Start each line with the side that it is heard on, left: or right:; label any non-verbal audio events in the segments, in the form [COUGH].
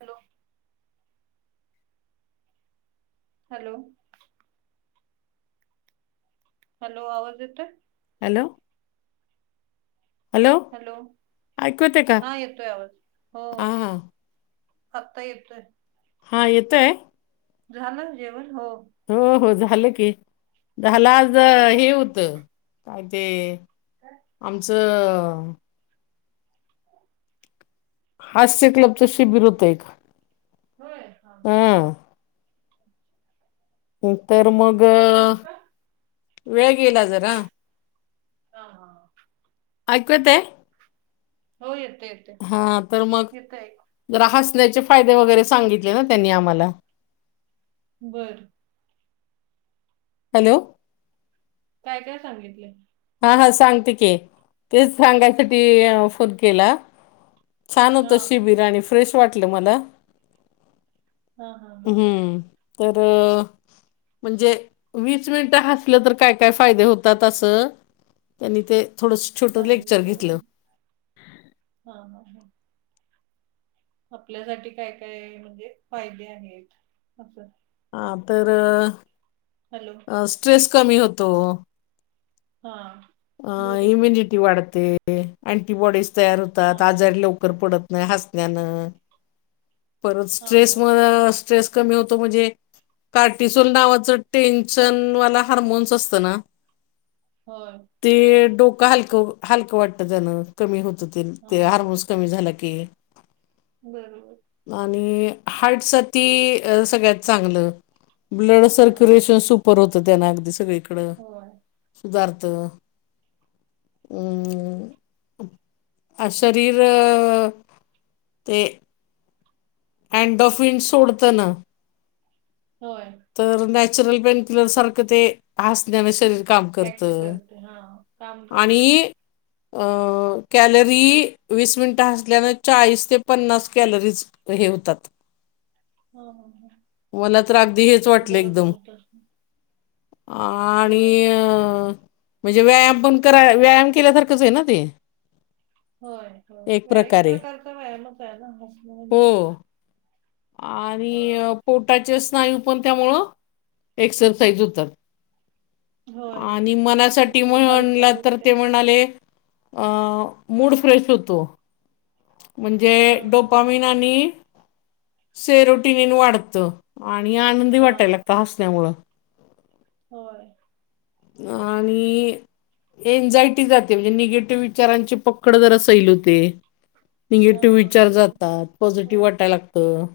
right: Hello hello hello, आवाज येतोय.
left: Hello
right: hello,
left: ऐकू येते का
right: हा येतोय आवाज. हो
left: हा हा
right: आता येतोय.
left: हा येतोय.
right: झाल जेवण. हो
left: हो हो झाल की. झाल आज
right: आवरलं
left: हे होत, काय ते
right: काय
left: आमच
right: [INAUDIBLE]
left: हास्य क्लबच शिबिर होत एक.
right: होय हा हा
left: तर मग
right: तिथेच का
left: वेळ गेला जरा.
right: ह हा
left: ऐकु येतय.
right: हो येते.
left: हा तर मग,
right: येत ऐकू
left: जरा हसण्याचे फायदे वगैरे सांगितले ना त्यांनी आम्हाला.
right: बरं.
left: हॅलो.
right: काय काय सांगितलं?
left: हा हा सांगते की, तेच सांगायसाठी फोन केला. छान
right: हा
left: होतं शिबिर आणि फ्रेश वाटलं मला.
right: हा हा हा
left: हम्म, तर. म्हणजे वीस मिनिटं हसलं तर काय-काय फायदे होतात असं त्यांनी ते थोडंस छोटं लेक्चर घेतलं
right: सांगितलं हा, हा. आपल्यासाठी काय-काय म्हणजे फायदे आहेत, असं.
left: हा तर.
right: हॅलो.
left: स्ट्रेस कमी होतो.
right: हा.
left: अ
right: बरोबर
left: इम्यनिटी वाढते. अँटीबॉडीज तयार
right: हा
left: होतात. आजारी लोक लवकर पडत नाही हसल्यानं. परत
right: हा हा हा हा
left: स्ट्रेसमुळे, स्ट्रेस कमी होतो म्हणजे कोर्टिसॉल नावाचं टेन्शन वाला हार्मोन्स असतं ना.
right: होय.
left: ते डोकं हलकं-हलकं वाटतं त्यानं. कमी होत,
right: हा
left: ते
right: हा
left: हार्मोन्स कमी झाला की.
right: बरोबर.
left: आणि हार्ट साठी सगळ्यात चांगलं, ब्लड
right: हा हा
left: सर्क्युलेशन
right: हा
left: सुपर होत त्यानं, अगदी सगळीकड
right: होय
left: सुधारत. हम. शरीर ते. अँडोफिन सोडत ना...
right: होय.
left: तर नॅचरल पेन क्लियर सारखं ते. हसण्यान शरीर काम करत
right: ऍक्ट करते हा काम
left: आणि
right: करते.
left: अ कॅलरी, वीस मिनिटं हासल्याने, चाळीस ते पन्नास कॅलरीज हे होतात.
right: हा हा हा
left: मला तर अगदी हेच वाटलं
right: बर
left: एकदम.
right: नव्हतं
left: आणि
right: होय
left: अ. म्हणजे व्यायाम पण करा, व्यायाम केल्यासारखंच आहे ना ते.
right: होय एक प्रकारचा व्यायामच आहे ना, हसणं
left: हो
right: म्हणजे. होय
left: आणि पोटाचे स्नायू पण त्यामुळं एक्सरसाईज होतात.
right: होय
left: आणि
right: त्याची
left: मनासाठी
right: पण
left: म्हणला
right: हालचाल
left: तर
right: होते
left: ते म्हणाले अ मूड फ्रेश होतो. म्हणजे
right: हा हा
left: डोपाविन, आणि सेरोटिनीन वाढतं. आणि आनंदी
right: हा
left: वाटायला
right: हा
left: लागतं हसण्यामुळं.
right: होय.
left: आणि. एन्झायटी जाते, म्हणजे निगेटिव्ह विचारांची पकड जरा सैल होते.
right: हा
left: निगेटिव्ह विचार
right: बरोबर
left: जातात. पॉझिटिव्ह
right: होय
left: वाटायला लागतं.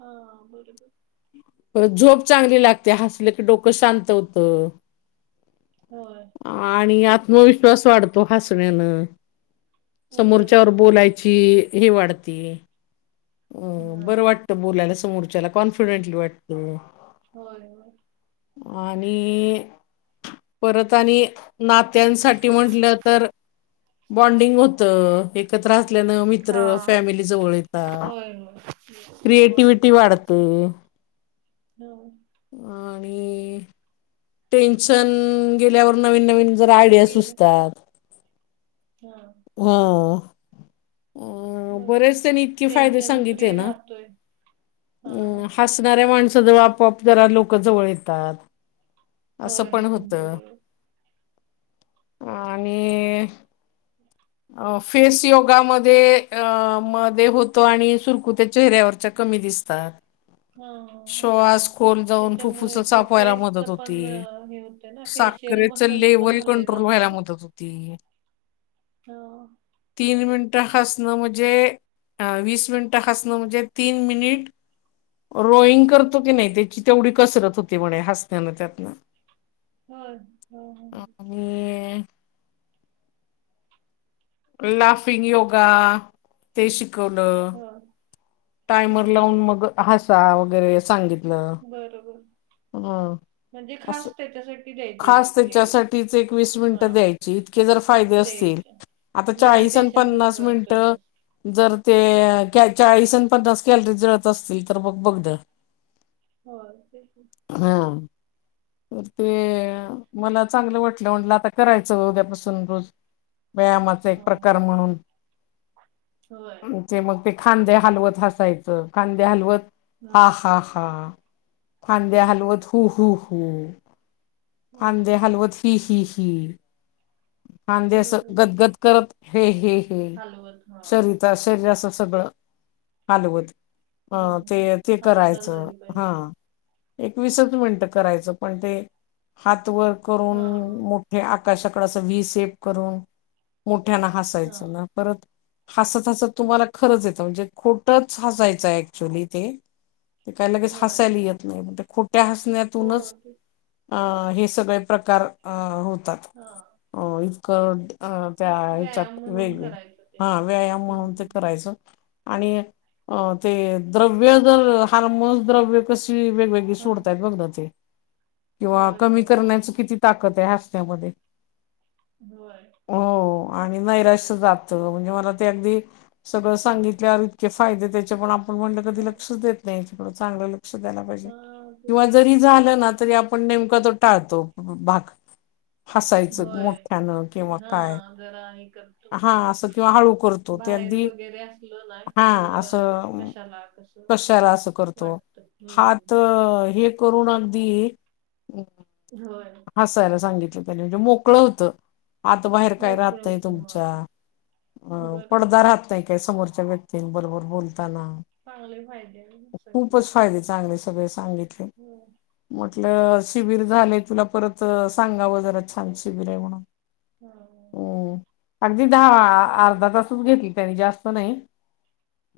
right: हा, बरोबर.
left: परत झोप चांगली लागते. हसलं की डोकं शांत होतं.
right: होय.
left: आणि आत्मविश्वास वाढतो हसण्यानं... समोरच्यावर
right: बरोबर
left: बोलायची हे वाढती अ
right: हा
left: बरं वाटतं बोलायला समोरच्याला, कॉन्फिडेंटली वाटत.
right: होय, होय,
left: आणि, परत आणि नात्यांसाठी म्हंटलं तर बॉन्डिंग होत. एकत्र असल्यान मी मित्र, फॅमिली जवळ येतात.
right: तर मग हसूया. [INAUDIBLE]
left: क्रिएटिविटी वाढते.
right: हो
left: आणि, टेन्शन गेल्यावर नवीन- नवीन जरा आयडिया
right: गेलं
left: सुचातात.
right: हा [UNINTELLIGIBLE]
left: हा.
right: बरोबर
left: बरेच त्यांनी इतके फायदे
right: टेन्शन
left: सांगितले
right: फ्री
left: ना,
right: राहतोय
left: अ
right: हा
left: हास हासणाऱ्या माणसांजवळ आपोआप जरा लोक जवळ येतात. असं
right: होय.
left: पण होत.
right: बरोबर.
left: आणि
right: ह [INAUDIBLE]
left: अ फेस योगामध्ये अ मध्ये होत आणि सुरकुत्या चेहऱ्यावरच्या कमी दिसतात. सात [UNINTELLIGIBLE]
right: हां.
left: श्वास खोल जाऊन, फुफ्फुस
right: त्याच्यामुळे ते
left: साफवायला मदत
right: फेसचं
left: होती.
right: पण अ, हे होते ना, फेशियल
left: साखरेच
right: मसल्स पण
left: लेव्हल
right: हल्ले
left: कंट्रोल व्हायला
right: जातात
left: मदत होती.
right: हो.
left: तीन मिनिटं हासणं म्हणजे, वीस मिनिटं हासणं म्हणजे, तीन मिनिट रॉईंग करतो की नाही, त्याची तेवढी कसरत होती म्हणे हसण्यानं त्यातन
right: होय, हो हो
left: ज [UNINTELLIGIBLE] लाफिंग योगा, ते शिकवलं.
right: हां,
left: टायमर लावून
right: हां.
left: मग हसा वगैरे सांगितलं.
right: बरोबर,
left: ह
right: म्हणजे
left: असं
right: खास त्याच्यासाठी द्यायचे
left: खास
right: ते
left: त्याच्यासाठीच एक वीस मिनिटं
right: हां,
left: द्यायची, इतके जर फायदे असतील
right: द्यायचे.
left: आता चाळीस आणि
right: मेडिटेशन कसं
left: पन्नास
right: करतोय
left: मिनटं
right: तसं.
left: जर ते चाळीस आणि पन्नास कॅलरी जळत असतील तर मग बघ ना [INAUDIBLE]
right: होय, तेच की.
left: हा. तर ते मला चांगलं वाटलं, म्हटलं आता करायचं उद्यापासून रोज. व्यायामाचा एक
right: हां.
left: प्रकार म्हणून
right: होय.
left: ते मग ते खांदे हलवत हासायचं, खांदे हलवत हा
right: हां.
left: हा हा खांदे
right: हां.
left: हलवत हु हु हू
right: हां,
left: खांदे
right: हां.
left: हलवत, ही ही ही ही खांदे अस
right: बरोबर.
left: गदगद करत हे हे हे
right: हलवत. हां.
left: शरी ज्या शरीराचं सगळं हालवत अ ते
right: हं.
left: ते
right: हालचाल
left: करायचं
right: झाली
left: हा
right: पाहिजे.
left: एक वीसच मिनिटं करायचं पण ते, हात वर करून,
right: हां.
left: मोठे आकाशाकडे, अस व्ही सेप करून, मोठ्यांना
right: हां.
left: हसायचं ना परत, हसत-हसत तुम्हांला खरंच येतं, म्हणजे खोटंच हसायचंय ऍक्च्युली ते. ते काय लगेच
right: होय.
left: हसायला येत नाही, पण त्याखोट्या हसण्यातूनच
right: हो.
left: अन् हे सगळे प्रकार अं होतात.
right: हा
left: हो इचकट अ त्या
right: तेच व्यायाम
left: ह्याच्यात
right: म्हणून
left: वेग
right: करायचं ते.
left: हा व्यायाम म्हणून ते
right: हम्म.
left: करायचं, आणि ते द्रव्य जर हार्मोन्स द्रव्य कशी वेगवेग ळी सोडतायत बघ ना ते. किंवा
right: होय होय
left: कमी
right: होय
left: करण्याची किती ताकद आहे हास्यामध्ये.
right: होय
left: हो आणि नैराश्य जातं म्हणजे मला ते अगदी- सगळं सांगितल्यावर इतके फायदे त्याच्यामुळं मग म्हणलं कधी
right: हो
left: लक्षच देत नाही, थोडं चांगल लक्ष द्यायला पाहिजे
right: हा तेच
left: किंवा जरी झाल ना तरी आप पण नेमका तो टाळतो भाग, हसायचं
right: होय.
left: मोठ्यानं किंवा
right: हा
left: काय
right: जरा एकर हॅलो
left: हा असं किंवा हळू करतो ते
right: बाहेर
left: अगदी
right: वगैरे असलं ना
left: हा
right: कि थोडं
left: असं
right: कशाला कश
left: कशाला अस करतो हात अ हे करून अगदी
right: होय.
left: हासायला सांगितलं त्यांनी म्हणजे मोकळ होतं. आता बाहेर काय
right: मोकळ
left: राहतंय
right: होत हा
left: तुमच्या अ
right: बरोबर.
left: पडदा राहतो. य काही समोरच्या व्यक्तींबरोबर बोलताना
right: चांगले फायदे आहेत सगळे.
left: खूपच फायदे चांगले सगळे सांगितले.
right: होय
left: म्हटलं शिबिर झालंय तुला परत अ सांगावं जरा छान शिबिर आहे म्हणून
right: हां हां
left: हम्म. अगदी दहा आ अर्धा तासच घेतली त्यांनी जास्त नाही.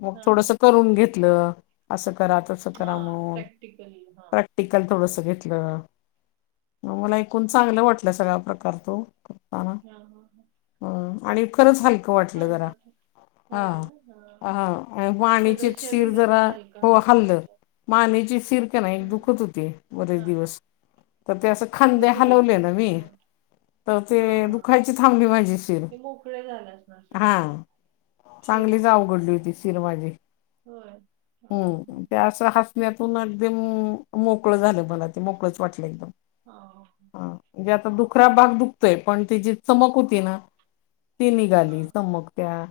left: मग
right: हा
left: थोडसं करून घेतलं असं करा, तसं
right: हा
left: करा म्हणून
right: प्रॅक्टिकली हा
left: प्रॅक् टीकल थोडस घेतलं, - मला एकूण चांगलं वाटलं सगळा प्रकार तो
right: हां हां हा
left: हा आणि खरंच हलकं वाटलं जरा
right: चांगलं
left: हा
right: होय ना हा
left: हा मानेची
right: सगळं
left: एक शीर
right: शरीर असं
left: जरा
right: हलकं
left: हो
right: हलकं
left: हल्लं
right: वाटलं.
left: मानेची शिर क नाही
right: ह
left: एक दुखत होती, बरेच
right: हा
left: दिवस तर ते असं खांदे
right: दुखत होती.
left: हलवले ना मी
right: ह
left: तर ते
right: हा हा
left: दुखायची थांबली माझी शिर
right: ते मोकळे झाले असणार सगळे
left: हा
right: शिर
left: चांगलीच आवघडली होती शिर माझी
right: होय. हा
left: हुं ते असं हसण्यातून अगदी मु मोकळं झालं मला ते, मोकळच वाटलं एकदम.
right: हा हा
left: म्हणजे आता दुखरा भाग दुखतोय पण तिची चमक होती ना-, ती
right: हा हा
left: निघाली तर चमक त्या,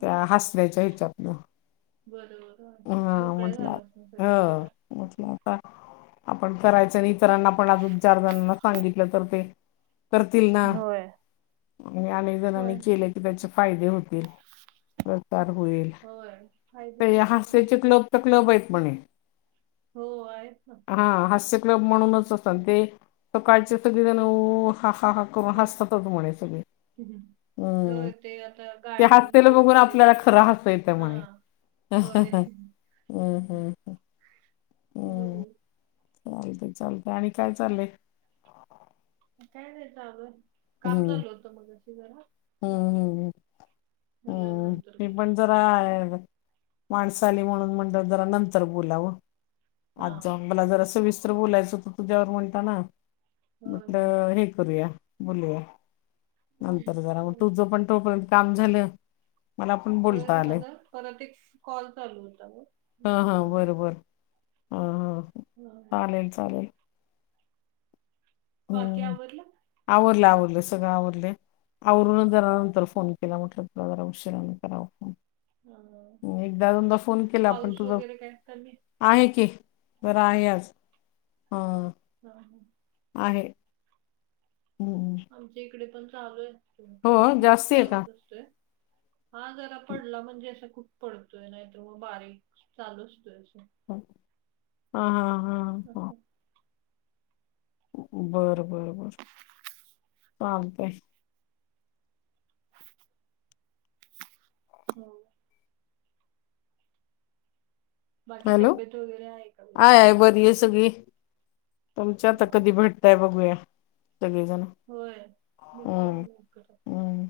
left: त्या हसर्याच्या हेच्यातनं
right: बर, बर मोकळ्या झाल्या असणार सगळ्या शिरा
left: हो म्हटलं
right: किती?
left: आता आपण करायचं आणि इतरांना पण अजून चार जणांना सांगितलं तर ते करतील ना,
right: होय.
left: म्ह आणि अनेक जणांनी
right: होय
left: केले की त्याचे फायदे होतील. प्रचार होईल,
right: होय फायदे
left: तर या
right: आहेत
left: हास्याचे
right: भरपूर
left: क्लब तर क्लब आहेत म्हणे?
right: हो आहेत ना.
left: हा हास्यकलब म्हणूनच असन ते, सकाळचे सगळे जण उ हा हा हा. हो हासतात म्हणे सगळे, हम्म
right: होय ते आता
left: ते हास
right: गार्डन
left: ते
right: मध्ये
left: बघून
right: वगैरे
left: आपल्याला खरं
right: जातात
left: हासु येतय
right: हा
left: म्हणे. हम्मम,
right: होय.
left: हम्म, हम्म म
right: [UNINTELLIGIBLE]
left: चालतय चालतय आणि काय चालय?
right: काय नाही चालुय काम
left: हम्म
right: चालू होतं मगाशी जरा
left: हम्म हम्म.
right: ह [UNINTELLIGIBLE]
left: हम्म मी पण जरा माणसं आली म्हणून म्हंटलं जरा नंतर बोलावं
right: हा
left: आज
right: हा
left: जाऊन मला जरा सविस्तर बोलायचं होतं तुझ्यावर म्हणताना
right: होय होय.
left: म्हटलं हे करूया बोलूया नंतर जरा मग
right: चाल-
left: तुझं पण तोपर्यंत काम झालं मला पण
right: होय
left: बोलता आलंय.
right: झालं परत एक स कॉल चालू होता ग
left: हा
right: मग
left: हा बरोबर ह ह
right: हा
left: चालेल चालेल
right: बाकी
left: हम्म
right: आवरलं?
left: आवरलं आवरल सगळं आवरलय आवरूनचं जरा नंतर फोन केला म्हटलं जरा उशिराने करावं
right: हा
left: फोन एकदा दोनदा फोन केला पण
right: पाऊस
left: तुझ
right: वगैरे काय कमी?
left: आहे की बरं आहे आज हं
right: [UNINTELLIGIBLE]
left: आहे. हम्म.
right: आमच्या इकडे पण चालू ये
left: हो
right: कंटिन्युअस
left: जास्ती आहे का
right: चालूच असतय. हा जरा पडला म्हणजे असं कूठ पडतोय नाही तर म बारीक चालू असतोय असं
left: हा हा हा हा
right: असं
left: बरं बरं बर चालतय
right: होय बाकी तब्येत वगैरे आहे का व्यवस्थित?
left: ये सगळी तुमच्या आता
right: हा
left: कधी भेटताय बघूया सगळीजण.
right: होय भेटू या लवकर आता.
left: हम्म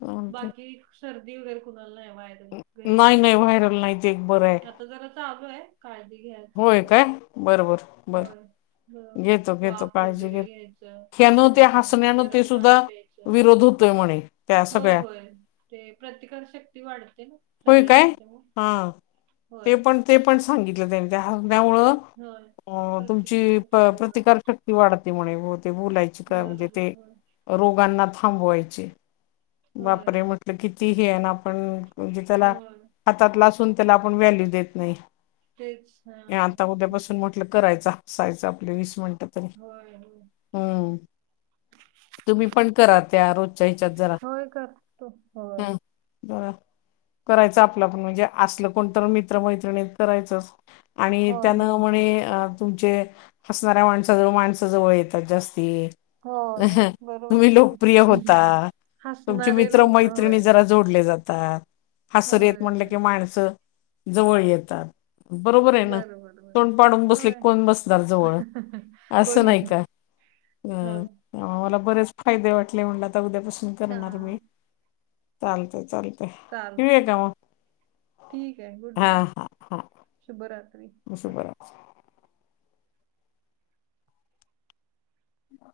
left: चालतंय
right: बाकी सर्दी वगैरे कुणाला नाही वायरल घरी
left: नाही नाही
right: कुणाला?
left: व्हायरल नाही ते एक बरं आहे
right: जरा चालूये काळजी घ्यायची
left: होय
right: जरा
left: काय बरं बरं
right: होय.
left: बरं
right: हं
left: घेतो घेतो
right: वाफ
left: काळजी
right: वगैरे
left: घेतो
right: घ्यायचं
left: ह्यानं ते
right: अधूनमधून
left: हसण्यानं ते
right: गरम
left: सुद्धा
right: पाणी प्याय
left: विरोध होतोय म्हणे. त्या
right: होय
left: सगळ्या
right: होय ते प्रतिकारशक्ती वाढते ना.
left: होय
right: सगळ्या
left: काय
right: ह्याच्यामुळे
left: हा
right: होय
left: ते पण ते पण सांगितलं त्यानी त्या हरण्यामुळं.
right: होय
left: अ
right: प्रतिकार
left: तुमची प
right: शक्ती वाढ
left: प्रतिकार शक् क्ती वाढते म्हणे ते बोलायची का म्हणजे ते
right: बरोबर होय
left: रोगांना थांबवायची.
right: होय
left: बापरे
right: होय
left: म्हटलं किती हे आहे ना आपण म्हणजे त्याला
right: होय
left: हातातल असून त्याला आपण व्हॅल्यू देत नाही.
right: तेच हा
left: आता उद्यापासून म्हटलं करायचं, हसायचं आपले वीस मिनटं.
right: होय होय
left: हम्म. तुम्ही पण करा, त्या रोजच्या हिच्यात जरा
right: होय, कर ते
left: हं. बरं, करायचं आपलं आपण म्हणजे असलं कोणी तर, मित्र मैत्रिणीत करायचं. आणि
right: होय
left: त्यानं मग
right: होय
left: म्हणे अं [UNINTELLIGIBLE] हंसणाऱ्या माणसाजवळ माणसाजवळ येतात जास्ती.
right: होय बरोबर
left: तुम्ही
right: आहे
left: लोकप्रिय
right: की
left: होता. तुमची
right: हसणारे
left: मित्र
right: लोक
left: मैत्रिणी
right: होय
left: जरा जोडले जातात. हसरेयेत
right: होय,
left: म्हणलं
right: होय.
left: की, माणस जवळ येतात. बरोबरेना,
right: बरोबर, बरोबर.
left: तोंड पाडून बसले की,
right: होय.
left: कोण बसणार जवळ? असं
right: कोणी
left: नाही
right: पण.
left: का.
right: होय.
left: हम्म, आम्हाला बरेच फायदे वाटले म्हणलं, आता उद्यापासून करणार. मी
right: हां.
left: चालतंय चालत
right: चालतेय, ठीक आहे. गुड
left: हां
right: नाईट,
left: हां हां
right: शुभरात्री.
left: शुभरात्री.